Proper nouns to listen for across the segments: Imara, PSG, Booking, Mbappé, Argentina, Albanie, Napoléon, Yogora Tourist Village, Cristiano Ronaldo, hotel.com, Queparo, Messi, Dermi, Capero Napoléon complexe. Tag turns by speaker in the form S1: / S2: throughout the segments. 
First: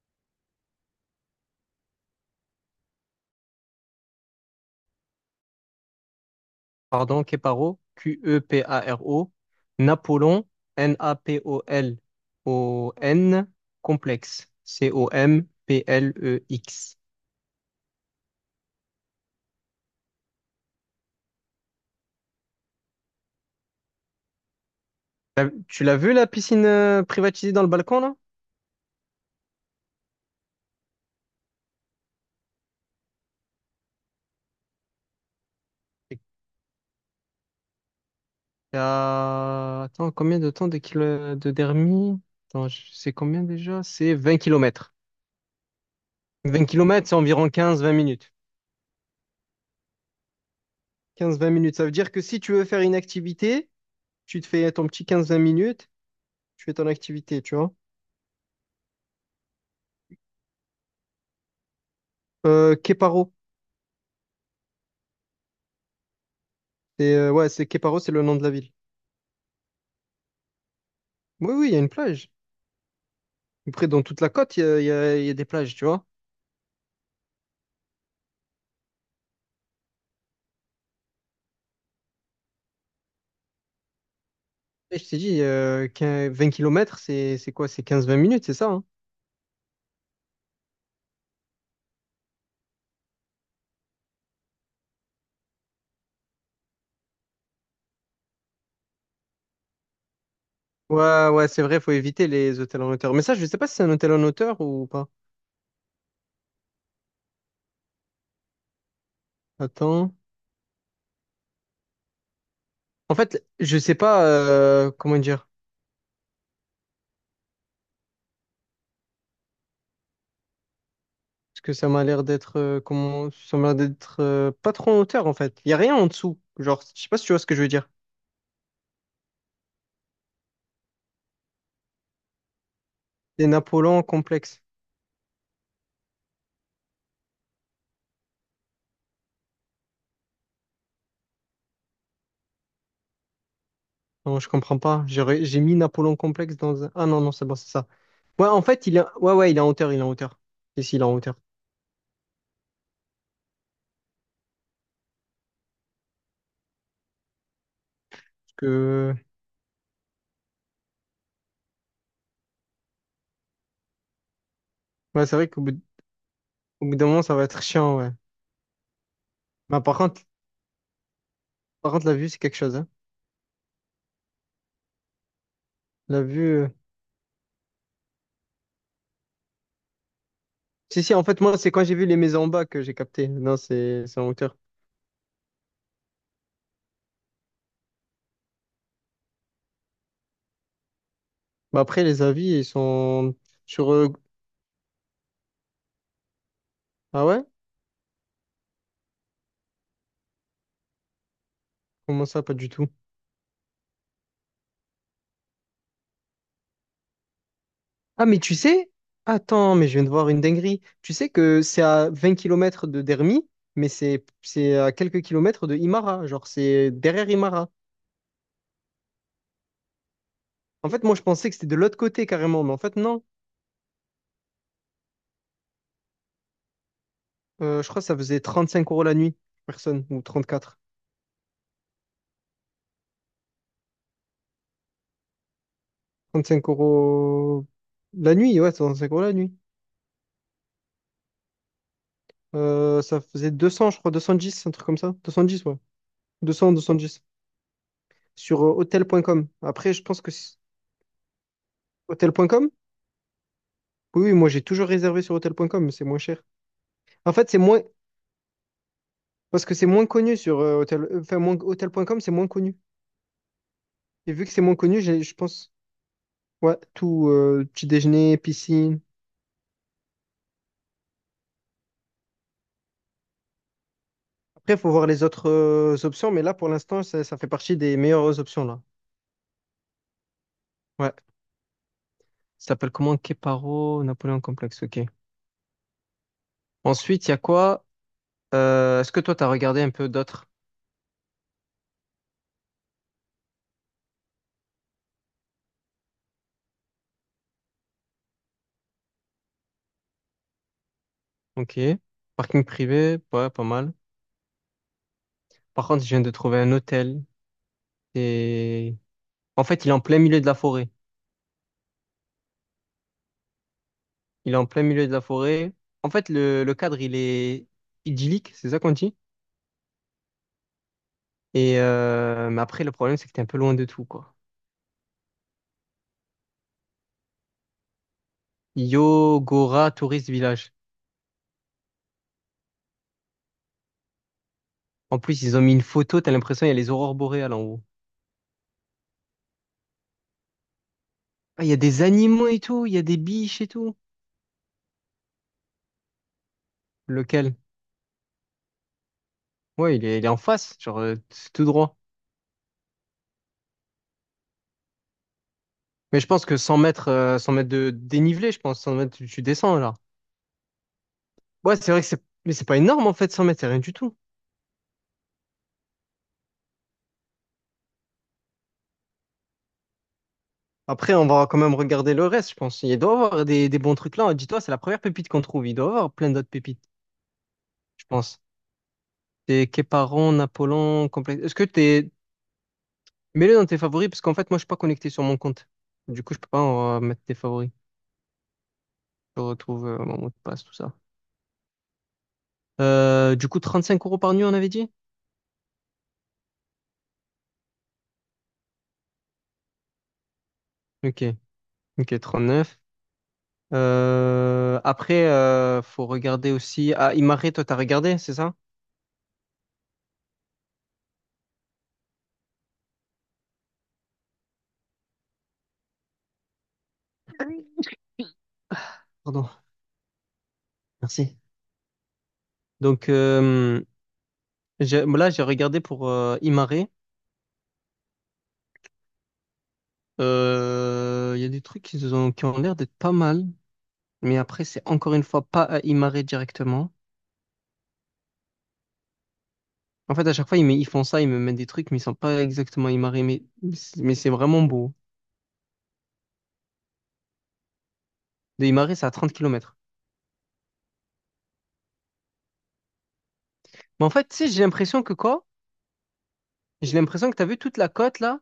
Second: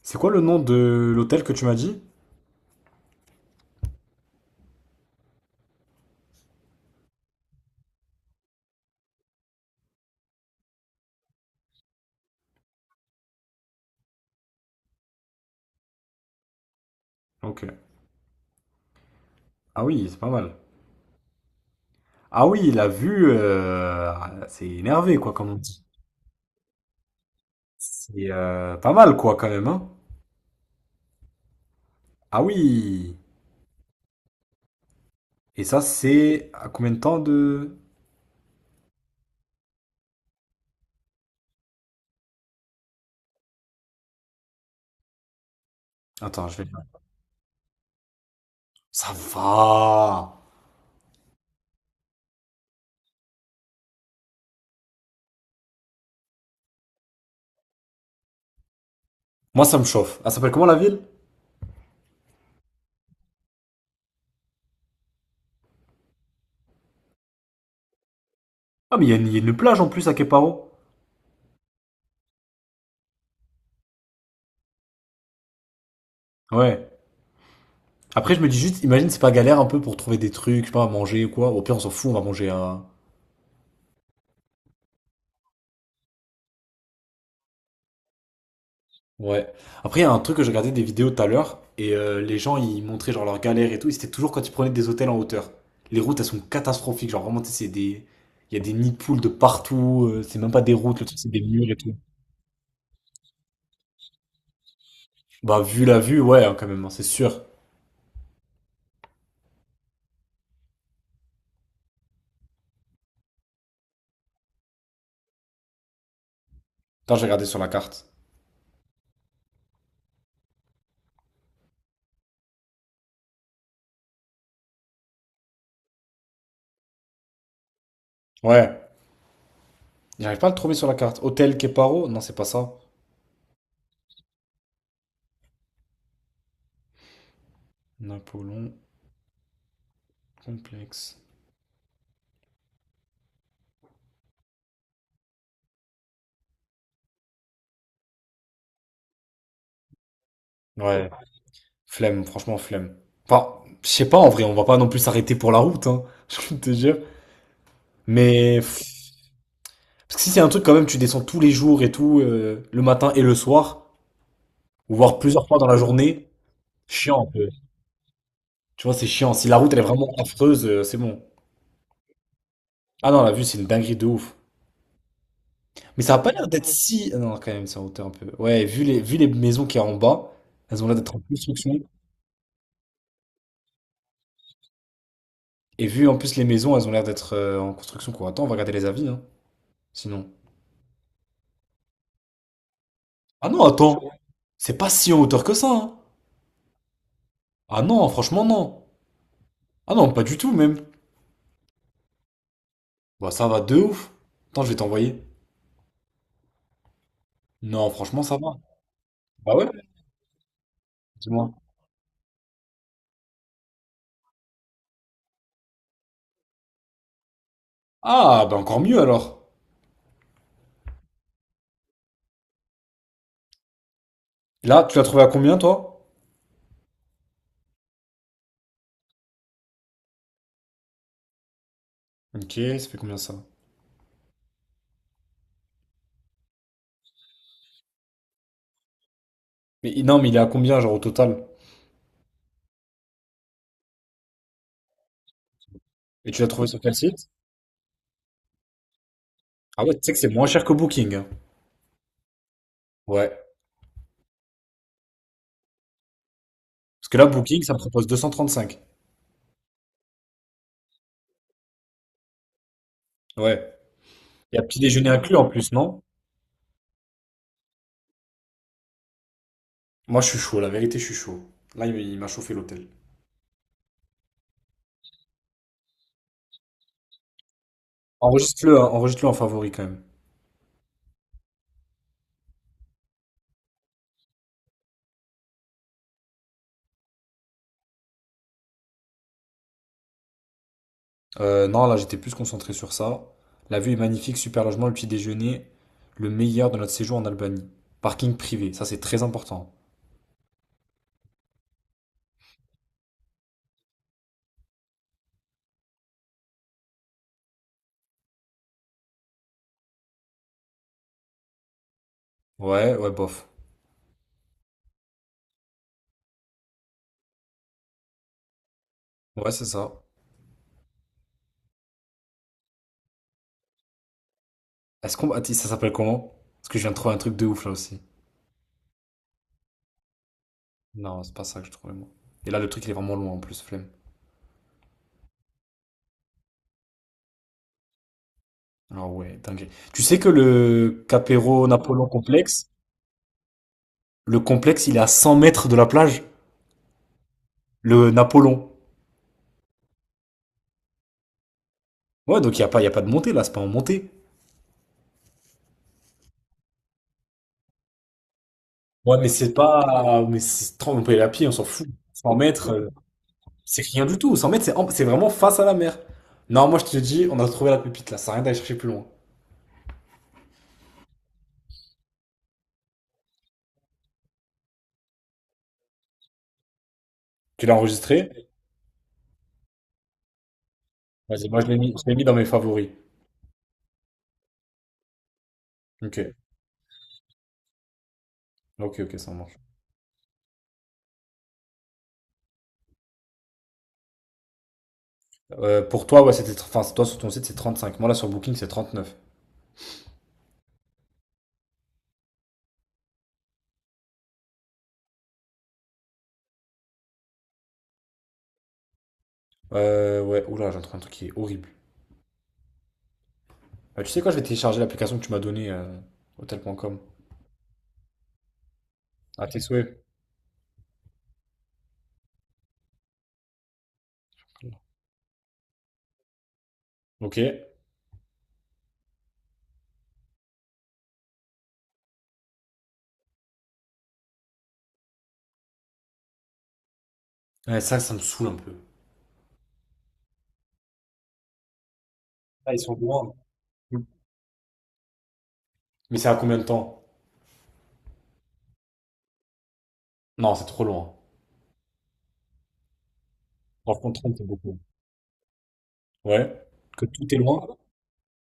S1: C'est quoi le nom de l'hôtel que tu m'as dit?
S2: Pardon, Queparo, Q-E-P-A-R-O, Napoléon, N-A-P-O-L-O-N, complexe, C-O-M-P-L-E-X.
S1: Ok. Ah oui, c'est pas mal. Ah oui, la vue, c'est énervé, quoi, comme on dit.
S2: Tu l'as vu la piscine privatisée dans le balcon là?
S1: C'est pas mal, quoi, quand même, hein. Ah oui. Et ça, c'est à combien de temps de...
S2: Attends, combien de temps de, de Dermi? Attends, c'est combien déjà? C'est 20 km.
S1: Attends, je
S2: Vingt
S1: vais...
S2: kilomètres, c'est environ 15-20 minutes.
S1: Ça va.
S2: 15-20 minutes, ça veut dire que si tu veux faire une activité, tu te fais ton petit 15-20 minutes, tu fais ton activité, tu vois.
S1: Moi, ça me chauffe. Elle s'appelle comment la ville?
S2: Queparo. C'est ouais, c'est Queparo, c'est le nom de la ville.
S1: Ah, mais il y a une plage en plus à Queparo.
S2: Oui, oui, il y a une plage. Après, dans toute la côte, il y a des plages, tu vois.
S1: Ouais. Après, je me dis juste, imagine, c'est pas galère un peu pour trouver des trucs, je sais pas, à manger ou quoi. Au pire, on s'en fout, on va manger à...
S2: Et je t'ai dit, 15 20 km, c'est quoi? C'est 15-20 minutes, c'est ça, hein.
S1: Ouais. Après, il y a un truc que j'ai regardé des vidéos tout à l'heure, et les gens, ils montraient genre leurs galères et tout, et c'était toujours quand ils prenaient des hôtels en hauteur. Les routes, elles sont catastrophiques, genre vraiment, tu sais, c'est des... Il y a des nids de poules de partout, c'est même pas des routes, le truc,
S2: Ouais,
S1: c'est des
S2: ouais, c'est
S1: murs et
S2: vrai, faut
S1: tout.
S2: éviter les hôtels en hauteur. Mais ça, je sais pas si c'est un hôtel en hauteur ou pas.
S1: Bah, vu la vue, ouais, hein, quand même, hein, c'est sûr.
S2: Attends. En fait, je sais pas comment dire.
S1: Attends, j'ai regardé sur la carte.
S2: Parce que ça m'a l'air d'être comment ça m'a l'air d'être pas trop en hauteur en fait. Il y a rien en dessous. Genre, je sais pas si tu vois ce que je veux dire.
S1: Ouais. J'arrive pas à le trouver sur la carte. Hôtel Keparo? Non, c'est pas ça.
S2: Des Napoléons complexes.
S1: Napoléon complexe.
S2: Non, je comprends pas. J'ai mis Napoléon complexe dans un. Ah non, non, c'est bon, c'est ça. Ouais, en fait, ouais, ouais, il est en hauteur, il est en hauteur. Ici il est
S1: Ouais.
S2: en hauteur.
S1: Flemme, franchement, flemme. Enfin, je sais pas, en vrai, on va pas non plus s'arrêter pour la route, hein, je te jure.
S2: Parce
S1: Mais...
S2: que.
S1: Parce que si c'est un truc quand même, tu descends tous les jours et tout, le matin et le soir, ou voire
S2: Ouais, c'est
S1: plusieurs
S2: vrai
S1: fois
S2: qu'au
S1: dans
S2: bout...
S1: la
S2: d-
S1: journée,
S2: au bout d'un
S1: chiant
S2: moment,
S1: un
S2: ça va
S1: peu.
S2: être chiant, ouais.
S1: Tu vois, c'est chiant. Si la route elle
S2: Bah,
S1: est
S2: par
S1: vraiment
S2: contre,
S1: affreuse, c'est bon.
S2: par contre, la vue, c'est quelque chose, hein.
S1: Ah non, la vue c'est une dinguerie de ouf. Mais ça a
S2: La
S1: pas l'air
S2: vue.
S1: d'être si. Ah non, quand même, c'est en hauteur un peu. Ouais, vu les maisons qu'il y a en bas, elles ont l'air
S2: Si,
S1: d'être
S2: si,
S1: en
S2: en fait, moi, c'est
S1: construction.
S2: quand j'ai vu les maisons en bas que j'ai capté. Non, c'est en hauteur.
S1: Et vu en plus les maisons, elles ont l'air d'être en construction, quoi. Attends, on va regarder les avis, hein. Sinon.
S2: Bah, après, les avis, ils sont
S1: Ah non,
S2: sur.
S1: attends, c'est pas si en hauteur que ça, hein.
S2: Ah ouais?
S1: Ah non, franchement, non. Ah non, pas du tout, même.
S2: Comment ça, pas du tout?
S1: Bah, ça va de ouf. Attends, je vais t'envoyer. Non, franchement,
S2: Ah,
S1: ça
S2: mais tu
S1: va.
S2: sais.
S1: Bah ouais,
S2: Attends, mais je viens de voir une dinguerie. Tu sais
S1: dis-moi.
S2: que c'est à 20 km de Dermi, mais c'est à quelques kilomètres de Imara. Genre, c'est derrière Imara.
S1: Ah, bah encore mieux alors.
S2: En fait, moi, je pensais que c'était de l'autre côté carrément, mais en fait, non.
S1: Là, tu l'as trouvé à combien, toi?
S2: Je crois que ça faisait 35 € la nuit, personne, ou 34,
S1: Ok, ça fait combien ça?
S2: 35 € la nuit, ouais, 35 € la nuit.
S1: Mais non, mais il est à combien, genre au total?
S2: Ça faisait 200, je crois, 210, un truc comme ça. 210, ouais.
S1: Et tu l'as
S2: deux
S1: trouvé
S2: cents,
S1: sur
S2: deux
S1: quel
S2: cent dix
S1: site?
S2: Sur hotel.com.
S1: Ah
S2: Après,
S1: ouais, tu
S2: je
S1: sais que
S2: pense
S1: c'est
S2: que...
S1: moins
S2: c-
S1: cher que Booking, hein.
S2: Hotel.com?
S1: Ouais.
S2: Oui, oui, moi, j'ai toujours réservé sur hotel.com, mais c'est moins cher.
S1: Parce que là,
S2: En fait, c'est
S1: Booking, ça me
S2: moins.
S1: propose 235.
S2: Parce que c'est moins connu sur Enfin, hotel.com, c'est moins connu.
S1: Ouais.
S2: Et vu que
S1: Il y
S2: c'est
S1: a
S2: moins
S1: petit
S2: connu,
S1: déjeuner
S2: je
S1: inclus en plus,
S2: pense.
S1: non?
S2: Ouais, tout, petit déjeuner, piscine.
S1: Moi, je suis chaud, la vérité, je suis chaud. Là, il m'a chauffé l'hôtel.
S2: Après, il faut voir les autres options, mais là, pour l'instant, ça fait partie des meilleures options,
S1: Enregistre-le,
S2: là.
S1: hein, enregistre-le en favori quand même.
S2: Ouais. Ça s'appelle comment? Keparo, Napoléon Complexe, ok. Ensuite, il y a quoi? Est-ce que toi, tu as regardé un peu d'autres?
S1: Non, là, j'étais plus concentré sur ça. La vue est magnifique, super logement, le petit déjeuner, le meilleur de notre séjour en Albanie. Parking privé, ça c'est très important.
S2: Ok. Parking privé, ouais, pas mal. Par contre, je viens de trouver un hôtel. Et. En fait, il est en plein milieu de la forêt.
S1: Ouais, ouais, bof.
S2: Il est en plein milieu de la forêt. En fait, le cadre, il est idyllique, c'est ça qu'on dit?
S1: Ouais, c'est ça.
S2: Et mais après, le problème, c'est que t'es un peu loin de tout, quoi.
S1: Est-ce qu'on... Attends, ça s'appelle comment? Parce que je viens de trouver un truc de ouf là aussi.
S2: Yogora Tourist Village.
S1: Non, c'est pas ça que je trouvais moi. Et là, le truc, il est vraiment loin en plus, flemme.
S2: En plus, ils ont mis une photo, t'as l'impression il y a les aurores boréales en haut.
S1: Alors ouais, dingue. Tu sais que le
S2: Ah,
S1: Capero
S2: il y a des
S1: Napoléon
S2: animaux et
S1: complexe,
S2: tout, il y a des biches et tout.
S1: le complexe, il est à 100 mètres de la plage.
S2: Lequel?
S1: Le Napoléon.
S2: Ouais, il est en face, genre c'est tout droit.
S1: Ouais, donc il y a pas de montée là, c'est pas en montée.
S2: Mais je pense que 100 mètres, 100 mètres de dénivelé, je pense, 100 mètres,
S1: Ouais,
S2: tu,
S1: mais
S2: tu
S1: c'est
S2: descends là.
S1: pas. Mais c'est 30 la pied, on s'en
S2: Ouais,
S1: fout.
S2: c'est vrai que c'est,
S1: cent
S2: mais c'est
S1: mètres,
S2: pas énorme en fait, 100 mètres, c'est rien
S1: c'est
S2: du
S1: rien du
S2: tout.
S1: tout. 100 mètres, c'est vraiment face à la mer. Non, moi je te dis, on a trouvé la pépite là, ça sert à rien d'aller chercher plus loin.
S2: Après, on va quand même regarder le reste, je pense. Il doit y avoir des bons trucs là. Dis-toi, c'est la première pépite qu'on trouve. Il doit y avoir plein d'autres pépites,
S1: Tu l'as
S2: je pense.
S1: enregistré?
S2: Des Képaron, Napoléon, complexe.
S1: Vas-y, moi je l'ai mis, je l'ai mis dans mes favoris.
S2: Mets-le dans tes favoris, parce qu'en fait, moi, je suis pas connecté sur mon compte.
S1: Ok,
S2: Du coup, je peux pas en mettre tes favoris.
S1: ok, ok, ça
S2: Je
S1: marche.
S2: retrouve mon mot de passe, tout ça. Du coup, 35 € par nuit, on avait dit?
S1: Pour toi, ouais, c'était. Enfin, toi sur ton site, c'est 35. Moi là sur Booking, c'est 39.
S2: Ok, ok, 39. Après, faut regarder aussi. Ah, Imare, toi, t'as regardé, c'est ça?
S1: Ouais, oula, j'ai trouvé un truc qui est horrible. Tu sais quoi, je vais télécharger l'application que tu m'as donnée, hotel.com. À
S2: Pardon,
S1: tes souhaits.
S2: merci. Donc, là, j'ai regardé pour Imare.
S1: Ok.
S2: Il y a des trucs qui ont l'air d'être pas mal, mais après, c'est encore une fois pas à Imare directement.
S1: Ouais, ça me saoule un peu.
S2: En fait, à chaque fois, ils font ça, ils me mettent des trucs, mais ils sont pas
S1: Ah, ils
S2: exactement
S1: sont
S2: Imare,
S1: loin.
S2: mais c'est vraiment beau.
S1: Mais c'est à combien de temps?
S2: De Imare, c'est à 30 km.
S1: Non, c'est trop loin.
S2: Mais en
S1: Franchement,
S2: fait,
S1: 30
S2: tu
S1: c'est
S2: sais, j'ai
S1: beaucoup.
S2: l'impression que quoi?
S1: Ouais.
S2: J'ai
S1: Que
S2: l'impression
S1: tout
S2: que
S1: est
S2: t'as vu
S1: loin.
S2: toute la côte là.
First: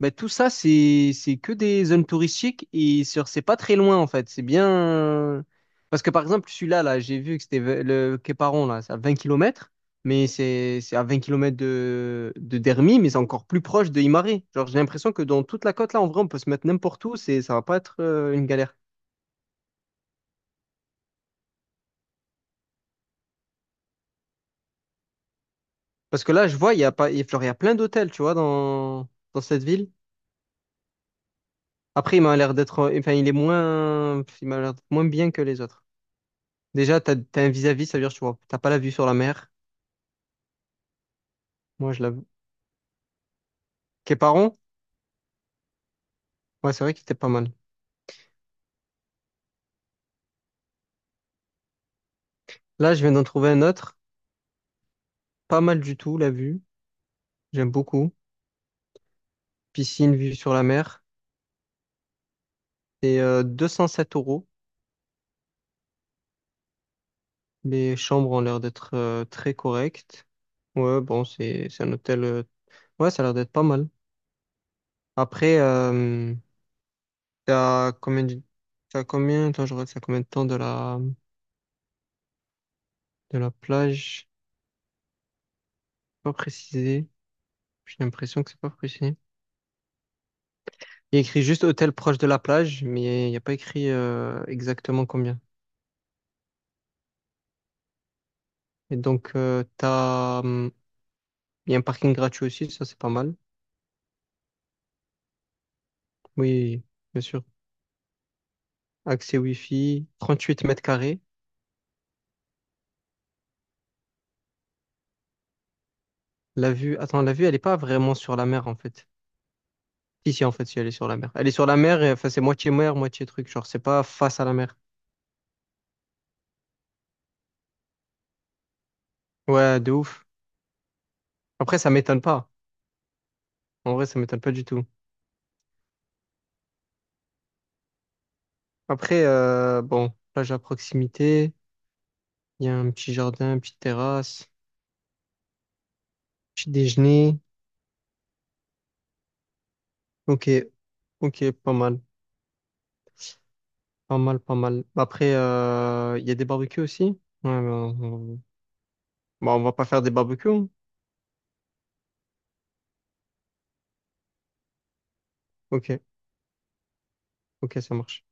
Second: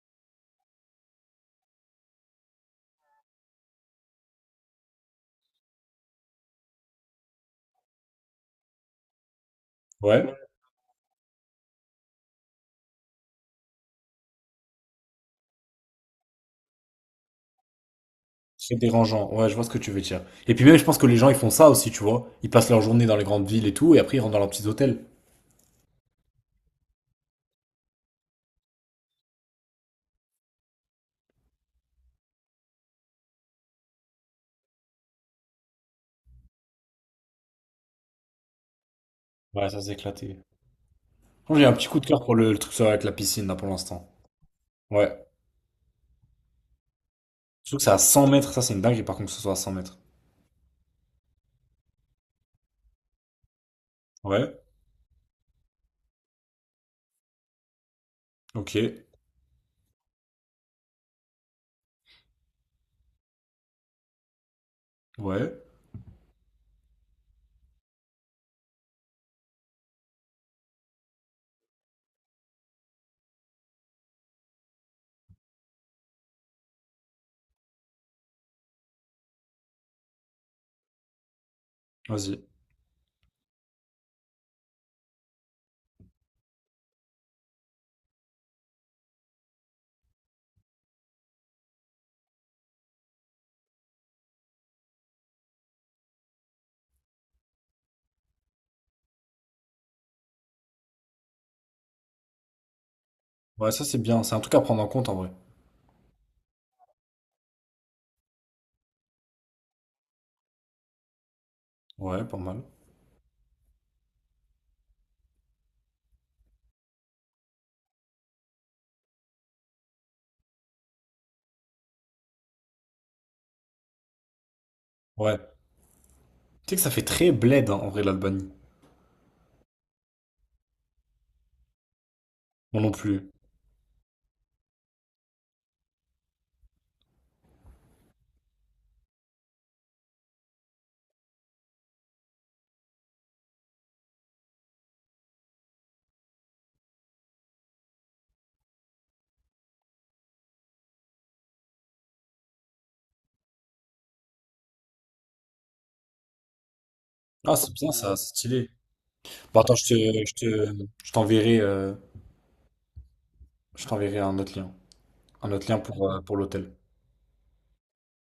S2: Ben, tout ça, c'est que des zones touristiques et sur c'est pas très loin en fait. C'est bien. Parce que par exemple, celui-là, là, j'ai vu que le Quéparon, là, c'est à 20 km, mais
S1: Ouais.
S2: c'est à 20 km de Dermy, mais c'est encore plus proche de Imare. Genre, j'ai l'impression que dans toute la côte là, en vrai, on peut se mettre n'importe où, c'est ça va pas être une
S1: C'est
S2: galère.
S1: dérangeant. Ouais, je vois ce que tu veux dire. Et puis même, je pense que les gens, ils font ça aussi, tu vois. Ils passent leur journée dans les grandes villes et tout, et après, ils rentrent dans leurs petits hôtels.
S2: Parce que là, je vois, il y a pas, il y a genre, il y a plein d'hôtels, tu vois, dans cette ville. Après, il m'a l'air d'être. Enfin, il est moins. Il m'a l'air d'être moins bien que les autres. Déjà, t'as un vis-à-vis, ça veut dire tu vois, t'as pas la vue sur la mer.
S1: Ouais, ça, c'est éclaté. Franchement, j'ai un petit
S2: Moi,
S1: coup
S2: je
S1: de cœur
S2: l'avoue.
S1: pour le truc avec la piscine, là, pour l'instant.
S2: Képaron?
S1: Ouais.
S2: Ouais, c'est vrai qu'il était pas mal.
S1: Je trouve que c'est à 100 mètres. Ça, c'est une dinguerie, par contre, que ce soit à 100 mètres.
S2: Là, je viens d'en trouver un autre.
S1: Ouais.
S2: Pas mal du tout, la vue. J'aime beaucoup.
S1: Ok.
S2: Piscine, vue sur la mer. C'est 207 euros.
S1: Ouais.
S2: Les chambres ont l'air d'être très correctes. Ouais, bon, c'est un hôtel. Ouais, ça a l'air d'être pas mal. Après, t'as combien de... t'as combien... Attends, je regarde, c'est à combien de temps de la,
S1: Vas-y.
S2: de la plage? Pas précisé. J'ai l'impression que c'est pas précisé. Il y a écrit juste hôtel proche de la plage, mais il n'y a pas écrit exactement combien. Et donc, il y a un parking gratuit aussi, ça c'est pas mal.
S1: Ouais, ça, c'est bien. C'est un truc à prendre en compte, en vrai.
S2: Oui, bien sûr. Accès Wi-Fi, 38 mètres carrés.
S1: Ouais, pas mal.
S2: La vue, attends, la vue, elle est pas vraiment sur la mer en fait. Si, si, en fait, si, elle est sur la mer. Elle est sur la mer, et, enfin, c'est moitié mer, moitié truc. Genre, c'est pas face à la mer.
S1: Ouais. Tu sais que ça fait très bled, hein, en vrai, l'Albanie.
S2: Ouais, de ouf. Après, ça m'étonne pas.
S1: Moi non plus.
S2: En vrai, ça m'étonne pas du tout. Après, bon, plage à proximité. Il y a un petit jardin, une petite terrasse, petit déjeuner. Ok, ok, pas mal, pas mal, pas mal. Après, il y a des barbecues aussi. Ouais,
S1: Ah, c'est bien,
S2: ben,
S1: ça, c'est
S2: on.
S1: stylé.
S2: Bon,
S1: Bon,
S2: on va
S1: attends,
S2: pas faire des
S1: je
S2: barbecues, hein.
S1: te, je t'enverrai, je t'enverrai un autre lien
S2: Ok,
S1: pour l'hôtel.
S2: ok, ça marche.